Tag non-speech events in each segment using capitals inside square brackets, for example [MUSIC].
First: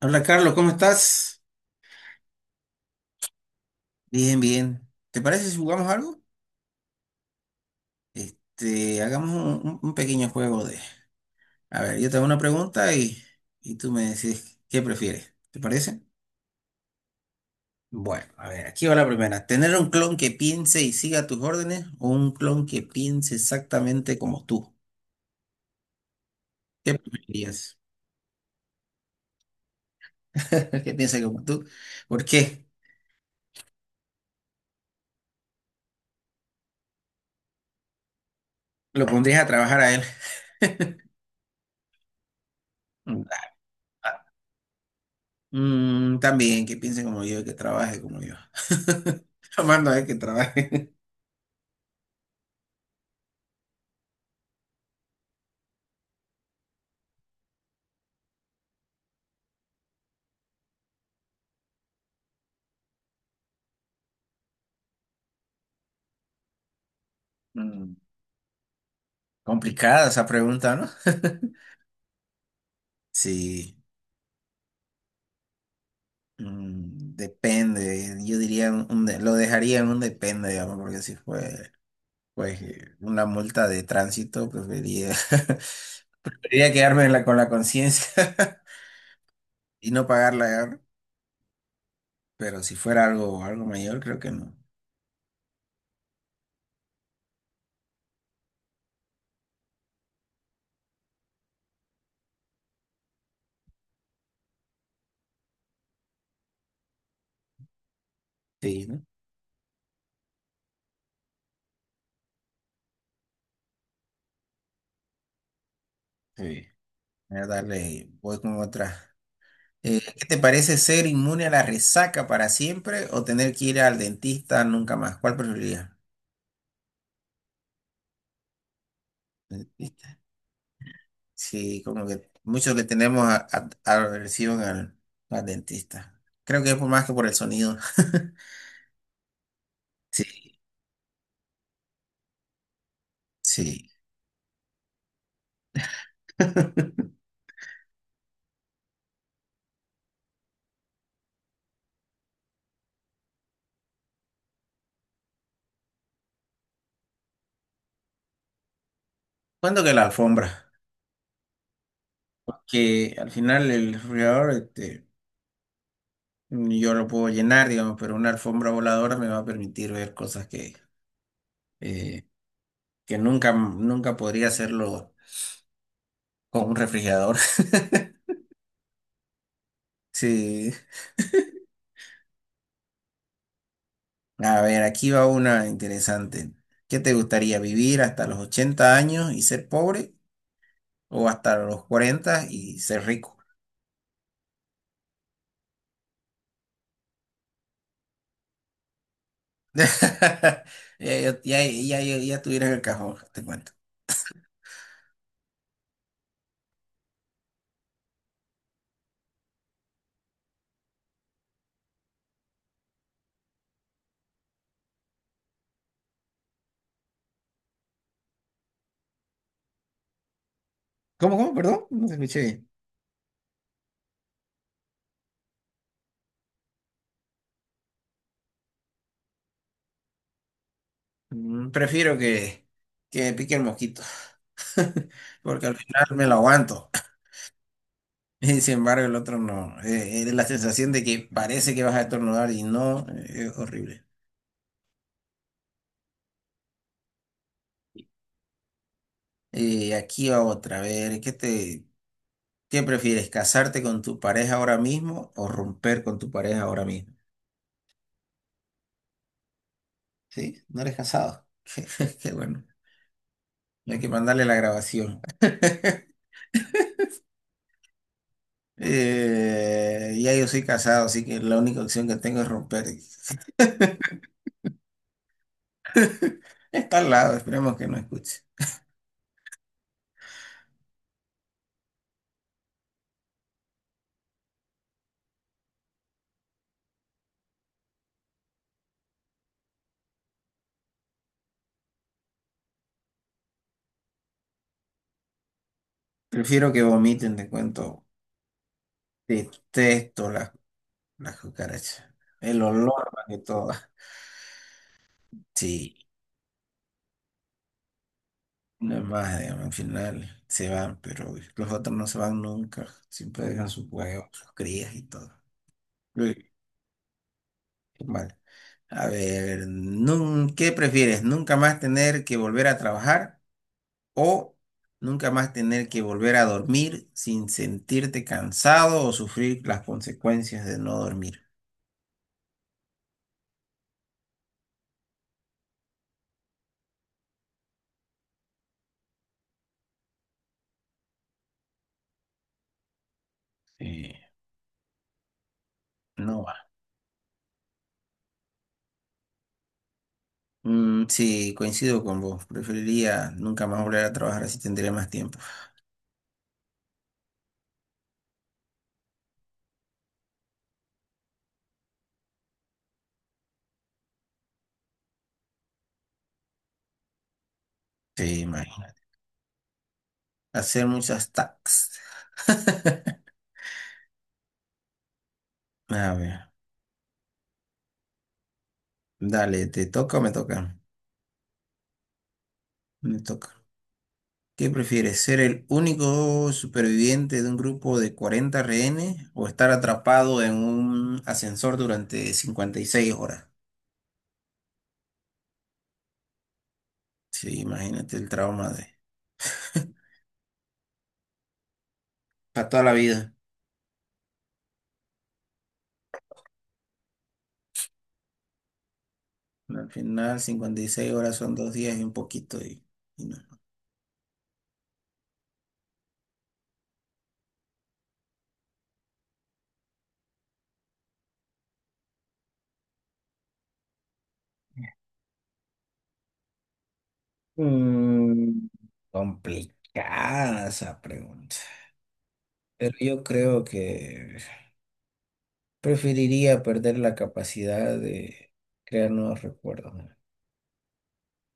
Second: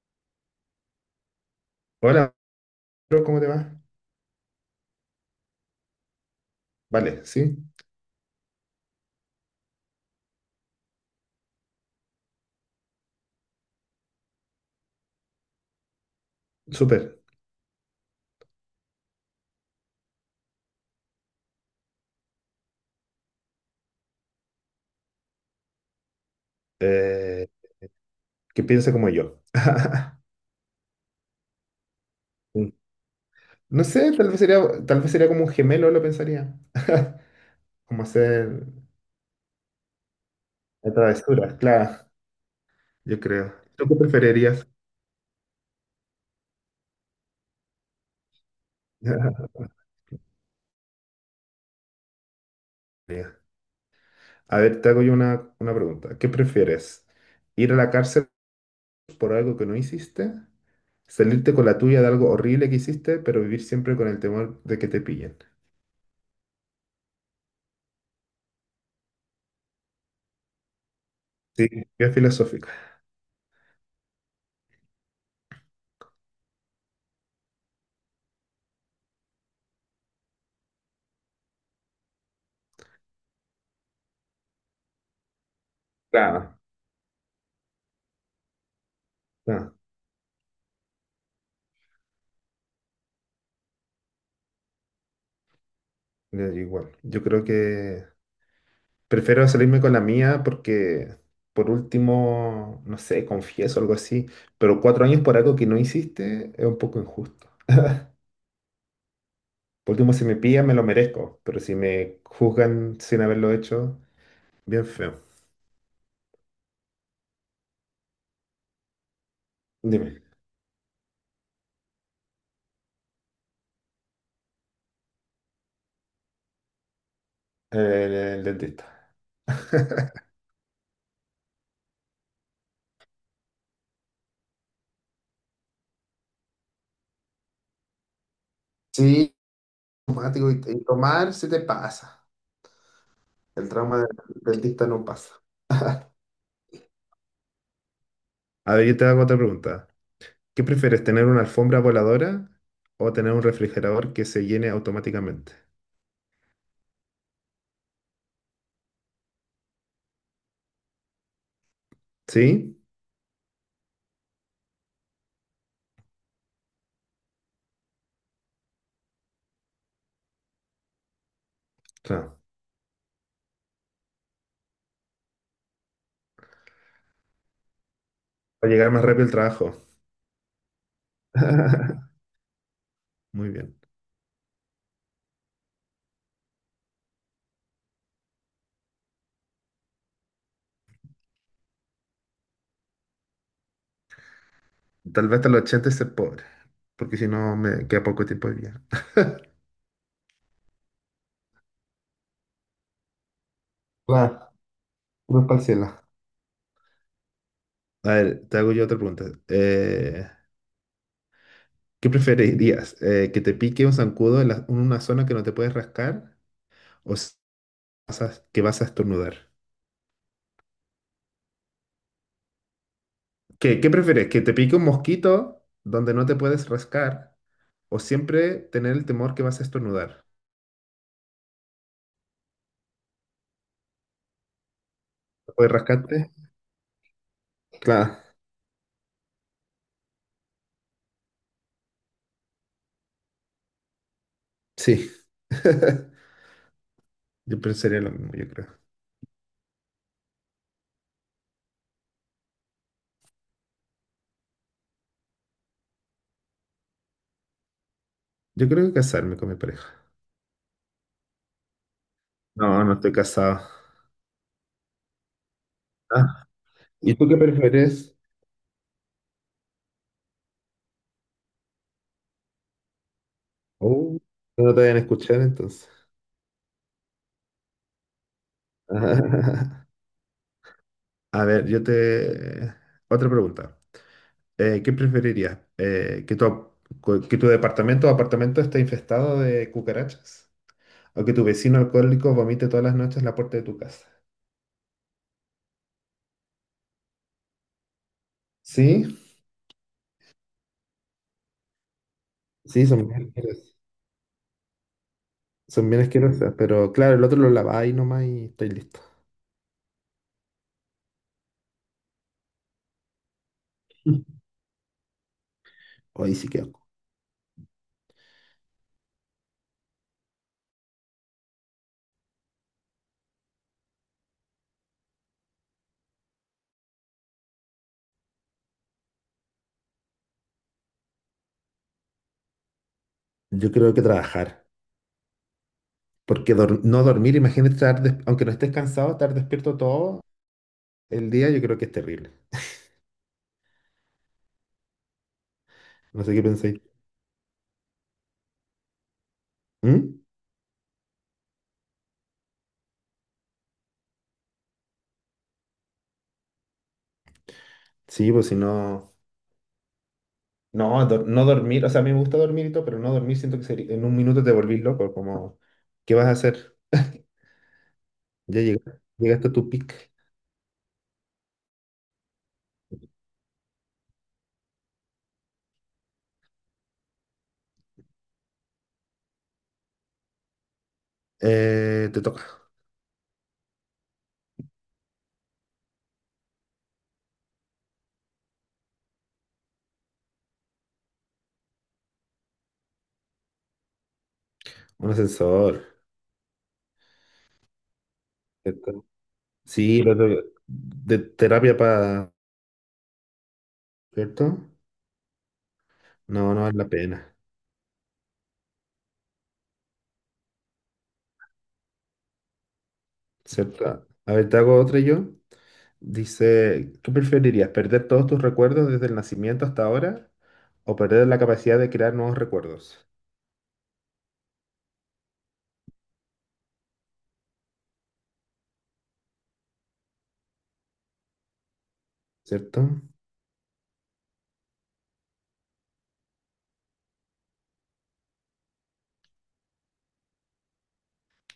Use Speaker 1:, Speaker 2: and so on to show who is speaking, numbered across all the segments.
Speaker 1: Hola Carlos, ¿cómo estás?
Speaker 2: Hola, bro, ¿cómo te va?
Speaker 1: Bien, bien. ¿Te parece si jugamos algo?
Speaker 2: Vale, sí,
Speaker 1: Hagamos un pequeño juego de... A ver, yo te hago una pregunta y tú me decís qué prefieres. ¿Te parece?
Speaker 2: súper.
Speaker 1: Bueno, a ver, aquí va la primera. ¿Tener un clon que piense y siga tus órdenes o un clon que piense exactamente como tú? ¿Qué
Speaker 2: Eh,
Speaker 1: preferirías?
Speaker 2: que piense como yo. [LAUGHS]
Speaker 1: [LAUGHS] ¿Que piense como tú? ¿Por qué?
Speaker 2: No sé, tal vez sería como un gemelo, lo pensaría. [LAUGHS] Como hacer
Speaker 1: ¿Lo pondrías a trabajar a él?
Speaker 2: travesuras, claro, yo
Speaker 1: Mm,
Speaker 2: creo. ¿Tú qué preferirías?
Speaker 1: También, que piense como yo, que trabaje como yo. [LAUGHS] Lo
Speaker 2: [LAUGHS]
Speaker 1: mando a él que trabaje.
Speaker 2: Mira, a ver, te hago yo una pregunta. ¿Qué prefieres? ¿Ir a la cárcel por algo que no hiciste? ¿Salirte con la tuya de algo horrible que hiciste, pero vivir siempre con el temor de que te pillen?
Speaker 1: [LAUGHS] Mm. Complicada esa pregunta, ¿no? [LAUGHS]
Speaker 2: Sí, bien filosófica.
Speaker 1: Sí, depende. Yo diría, lo dejaría en un depende, digamos, porque si fue pues, una multa de tránsito, preferiría, [LAUGHS]
Speaker 2: Claro.
Speaker 1: preferiría quedarme con la conciencia
Speaker 2: Claro.
Speaker 1: [LAUGHS] y no pagarla, digamos. Pero si fuera algo, algo mayor, creo que no.
Speaker 2: Ya, yo igual. Yo creo que prefiero salirme con la mía porque, por último, no sé, confieso algo así, pero cuatro años por algo que no hiciste es un poco injusto.
Speaker 1: Sí, ¿no?
Speaker 2: Por último, si me pillan, me lo merezco, pero si me juzgan sin haberlo hecho, bien feo.
Speaker 1: Sí. Voy a darle, voy con otra.
Speaker 2: Dime,
Speaker 1: ¿Qué te parece ser inmune a la resaca para siempre o tener que ir al dentista nunca más? ¿Cuál preferirías?
Speaker 2: el, el dentista. [LAUGHS]
Speaker 1: Sí, como que muchos le tenemos aversión al dentista. Creo que es por más que por el sonido. [LAUGHS]
Speaker 2: Sí, automático
Speaker 1: Sí,
Speaker 2: y tomar se te pasa. El
Speaker 1: sí.
Speaker 2: trauma del dentista no pasa.
Speaker 1: [LAUGHS]
Speaker 2: A ver, yo te hago otra pregunta. ¿Qué prefieres, tener una alfombra voladora o tener un refrigerador que se llene automáticamente?
Speaker 1: Cuando que la alfombra,
Speaker 2: ¿Sí?
Speaker 1: que al final el refrigerador, yo lo puedo llenar, digamos, pero una alfombra voladora me va a permitir ver cosas eh,
Speaker 2: Claro.
Speaker 1: que nunca, nunca podría hacerlo con un refrigerador. [LAUGHS]
Speaker 2: Para llegar más rápido al trabajo.
Speaker 1: Sí.
Speaker 2: [LAUGHS] Muy bien.
Speaker 1: A ver, aquí va una interesante. ¿Qué te gustaría, vivir hasta los 80 años y ser pobre o hasta los 40 y ser rico?
Speaker 2: Tal vez hasta los 80 ser pobre, porque si no me queda poco tiempo de vida.
Speaker 1: [LAUGHS] Ya, ya, ya, ya, ya ya tuvieras el cajón, te cuento.
Speaker 2: Claro, cruz para el cielo. A ver, te hago yo otra pregunta. ¿Qué preferirías? ¿Que te pique un zancudo en una zona que no te puedes rascar o que vas a estornudar?
Speaker 1: ¿Cómo, cómo? Perdón, no te escuché bien.
Speaker 2: ¿Qué prefieres? ¿Que te pique un mosquito donde no te puedes rascar o siempre tener el temor que vas a estornudar?
Speaker 1: Prefiero que me pique el mosquito, [LAUGHS]
Speaker 2: ¿No?
Speaker 1: porque
Speaker 2: ¿Puedes
Speaker 1: al final me
Speaker 2: rascarte?
Speaker 1: lo aguanto. [LAUGHS]
Speaker 2: Claro,
Speaker 1: Y sin embargo, el otro no. La sensación de que parece que vas a estornudar y no, es horrible.
Speaker 2: sí. [LAUGHS] Yo pensaría lo mismo, yo creo.
Speaker 1: Aquí va otra. A ver, ¿qué prefieres? ¿Casarte con tu pareja ahora mismo o romper con tu pareja ahora mismo?
Speaker 2: Yo creo que casarme con mi pareja.
Speaker 1: Sí, no eres casado. [LAUGHS] Qué, bueno.
Speaker 2: No, no estoy casado.
Speaker 1: Hay que mandarle la grabación.
Speaker 2: Ah, ¿y tú qué prefieres?
Speaker 1: Ya yo soy casado, así que la única opción que tengo es romper. [LAUGHS]
Speaker 2: Oh, no te vayan a escuchar entonces.
Speaker 1: Está al lado, esperemos que no escuche.
Speaker 2: [LAUGHS] A ver, Otra pregunta. ¿Qué preferirías? ¿Que que tu departamento o apartamento esté infestado de cucarachas? O que tu vecino alcohólico vomite todas las noches en la puerta de tu casa.
Speaker 1: Prefiero que vomiten, te cuento.
Speaker 2: Sí,
Speaker 1: Detesto las cucarachas. El
Speaker 2: sí, son
Speaker 1: olor más
Speaker 2: bien
Speaker 1: que todo.
Speaker 2: asquerosas. Son
Speaker 1: Sí,
Speaker 2: bien asquerosas, pero claro, el otro lo laváis nomás y estoy
Speaker 1: no
Speaker 2: listo.
Speaker 1: es más, digamos, al final se van, pero los otros no se van nunca. Siempre dejan sus huevos,
Speaker 2: [LAUGHS]
Speaker 1: sus crías y todo.
Speaker 2: Hoy sí
Speaker 1: Uy,
Speaker 2: que
Speaker 1: qué mal. A ver, ¿qué prefieres? ¿Nunca más tener que volver a trabajar, o nunca más tener que volver a dormir sin sentirte cansado o sufrir las consecuencias de no dormir?
Speaker 2: Yo creo que trabajar. Porque no dormir, imagínate estar, aunque no estés cansado, estar despierto todo el día, yo creo que es terrible.
Speaker 1: Sí.
Speaker 2: No sé
Speaker 1: No
Speaker 2: qué
Speaker 1: va.
Speaker 2: pensáis. ¿Mm?
Speaker 1: Mm, sí, coincido con vos. Preferiría nunca más volver a trabajar, así tendría más tiempo.
Speaker 2: Sí, pues si no. No, no dormir. O sea, a mí me gusta dormir y todo, pero no dormir siento que en un minuto te volvís loco. Como, ¿qué vas a hacer?
Speaker 1: Sí,
Speaker 2: Ya
Speaker 1: imagínate.
Speaker 2: llegaste, llegaste a tu pic.
Speaker 1: Hacer muchas tax. [LAUGHS] A ver, dale, ¿te toca o me toca?
Speaker 2: Te toca.
Speaker 1: Me toca. ¿Qué prefieres? ¿Ser el único superviviente de un grupo de 40 rehenes o estar atrapado en un ascensor durante 56 horas?
Speaker 2: Un ascensor.
Speaker 1: Sí, imagínate el trauma de...
Speaker 2: ¿Cierto?
Speaker 1: [LAUGHS]
Speaker 2: Sí, lo de terapia.
Speaker 1: Para toda la vida.
Speaker 2: ¿Cierto? No, no vale la pena.
Speaker 1: Al final, 56 horas son 2 días y un poquito. Y no.
Speaker 2: ¿Cierto? A ver, te hago otra yo. Dice, ¿qué preferirías? ¿Perder todos tus recuerdos desde el nacimiento hasta ahora? ¿O perder la capacidad de crear nuevos recuerdos?
Speaker 1: Mm, Complicada esa pregunta. Pero
Speaker 2: ¿Cierto?
Speaker 1: yo creo que preferiría perder la capacidad de crear nuevos recuerdos, ¿no?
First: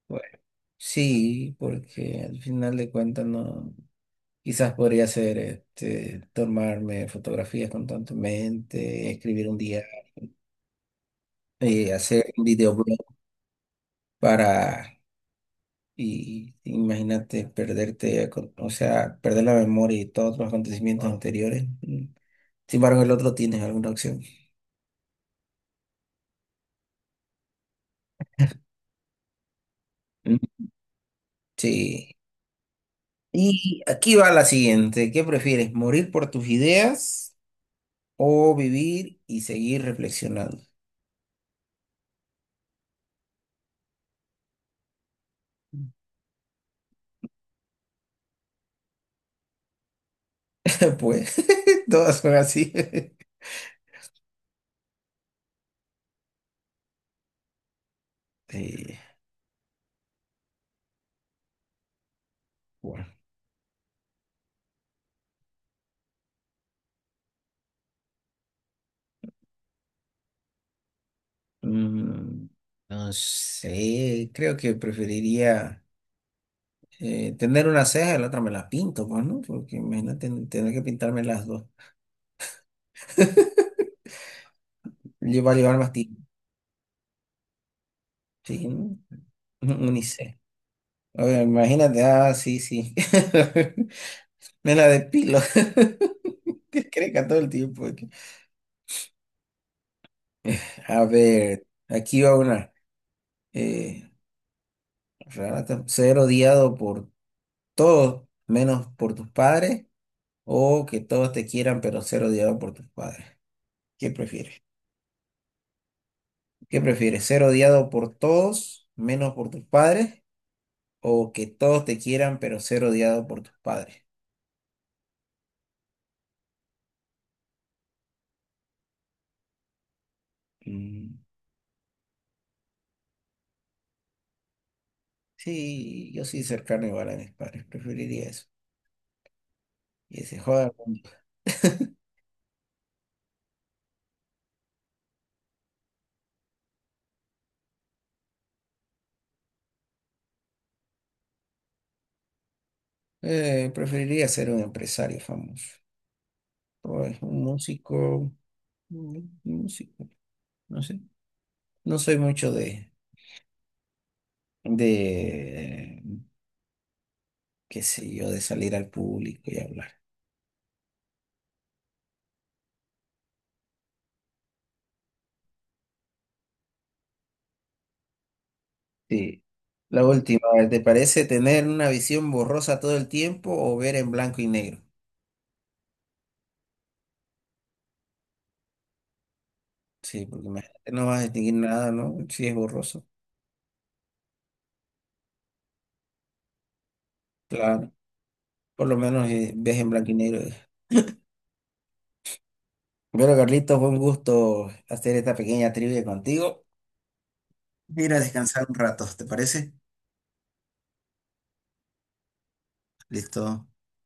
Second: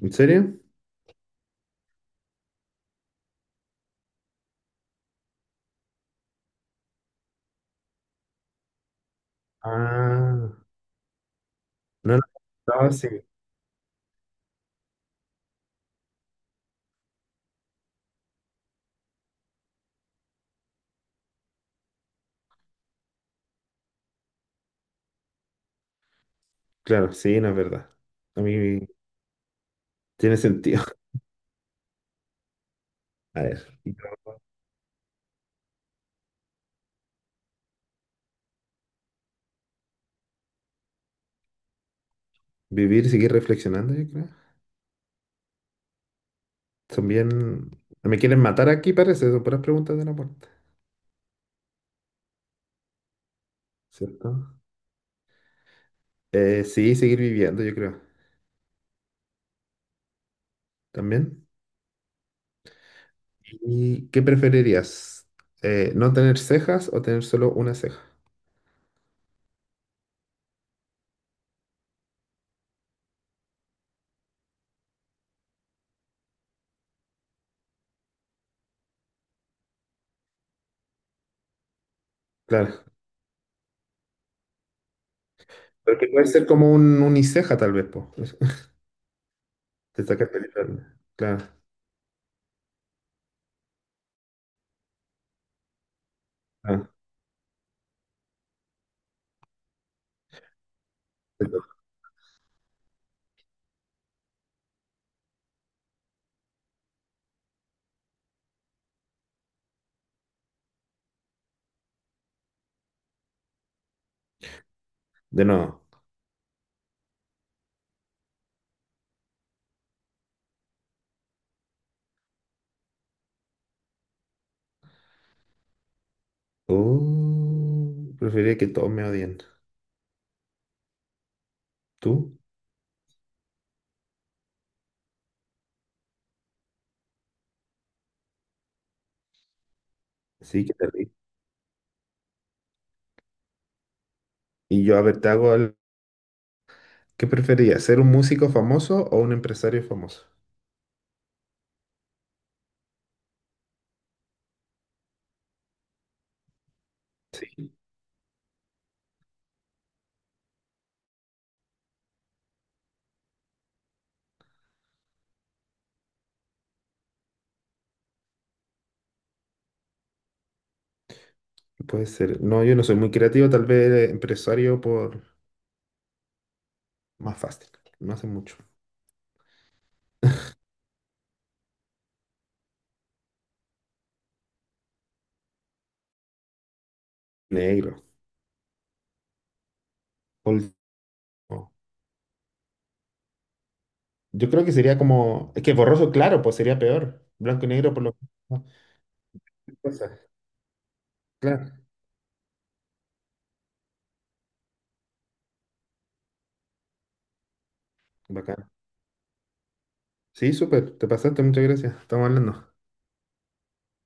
Speaker 2: ¿En
Speaker 1: Bueno,
Speaker 2: serio?
Speaker 1: sí, porque al final de cuentas no. Quizás podría ser tomarme fotografías constantemente, escribir un día,
Speaker 2: Ah, no,
Speaker 1: hacer un
Speaker 2: no, no,
Speaker 1: videoblog
Speaker 2: sí.
Speaker 1: para. Y imagínate perderte, o sea, perder la memoria y todos los acontecimientos, Wow, anteriores. Mm. Sin embargo, el otro tienes alguna opción.
Speaker 2: Claro, sí, no es verdad. A mí tiene
Speaker 1: Mm.
Speaker 2: sentido.
Speaker 1: Sí.
Speaker 2: [LAUGHS] A ver,
Speaker 1: Y aquí va la siguiente. ¿Qué prefieres? ¿Morir por tus ideas o vivir y seguir reflexionando?
Speaker 2: vivir y seguir reflexionando, yo creo. Me quieren matar aquí, parece. Son puras preguntas de la puerta.
Speaker 1: [LAUGHS] Pues [LAUGHS] todas son así. [LAUGHS]
Speaker 2: ¿Cierto? Sí, seguir viviendo, yo creo.
Speaker 1: Sí,
Speaker 2: También.
Speaker 1: bueno.
Speaker 2: ¿Y qué preferirías? ¿No tener cejas o tener solo una ceja?
Speaker 1: Mm, no sé, creo que preferiría, tener una ceja y la otra me la pinto, pues, ¿no? Porque imagínate tener que pintarme las dos.
Speaker 2: Claro.
Speaker 1: [LAUGHS] Lleva a llevar más
Speaker 2: Porque
Speaker 1: tiempo,
Speaker 2: puede ser como un uniceja, tal vez, po. Eso,
Speaker 1: sí, ¿no?
Speaker 2: te sacas
Speaker 1: Unisex.
Speaker 2: película.
Speaker 1: Oye,
Speaker 2: Claro.
Speaker 1: imagínate, ah, sí, sí. [LAUGHS] Me la depilo. [LAUGHS]
Speaker 2: Ah,
Speaker 1: Que creca todo el tiempo aquí. A
Speaker 2: te
Speaker 1: ver,
Speaker 2: toca.
Speaker 1: aquí va una. Eh, Renata, ser odiado por todos, menos por tus padres, o que todos te quieran, pero ser odiado por tus padres. ¿Qué prefieres?
Speaker 2: de nuevo.
Speaker 1: ¿Qué prefieres? ¿Ser odiado por todos, menos por tus padres? ¿O que todos te quieran, pero ser odiado por tus padres?
Speaker 2: Preferiría que todos me odien.
Speaker 1: Mm,
Speaker 2: ¿Tú?
Speaker 1: sí, yo sí cercano igual a mis padres. Preferiría eso. Y ese joda
Speaker 2: Sí,
Speaker 1: al
Speaker 2: que te ríes.
Speaker 1: mundo. [LAUGHS]
Speaker 2: Y yo, a ver. ¿Qué preferirías? ¿Ser un músico famoso o un empresario famoso?
Speaker 1: Preferiría ser un empresario famoso. O es un
Speaker 2: Sí.
Speaker 1: músico. Un músico. No sé. No soy mucho de, qué sé yo, de salir al público y hablar.
Speaker 2: Puede ser. No, yo no soy muy creativo, tal vez empresario por más fácil. No hace mucho.
Speaker 1: Sí. La última, ¿te parece tener una visión borrosa todo el tiempo o ver en blanco y negro?
Speaker 2: Negro.
Speaker 1: Sí, porque
Speaker 2: Ol-
Speaker 1: imagínate, no vas a distinguir
Speaker 2: no.
Speaker 1: nada, ¿no? Si es borroso.
Speaker 2: Yo creo que sería como. Es que borroso, claro, pues sería peor. Blanco y
Speaker 1: Claro.
Speaker 2: negro por lo menos.
Speaker 1: Por lo menos ves en blanco y
Speaker 2: Cosas.
Speaker 1: negro.
Speaker 2: Claro.
Speaker 1: Bueno, Carlitos, fue un gusto hacer esta pequeña trivia contigo. Mira, a descansar
Speaker 2: Bacán.
Speaker 1: un rato, ¿te parece?
Speaker 2: Sí, súper. Te pasaste, muchas gracias. Estamos hablando.
Speaker 1: Listo.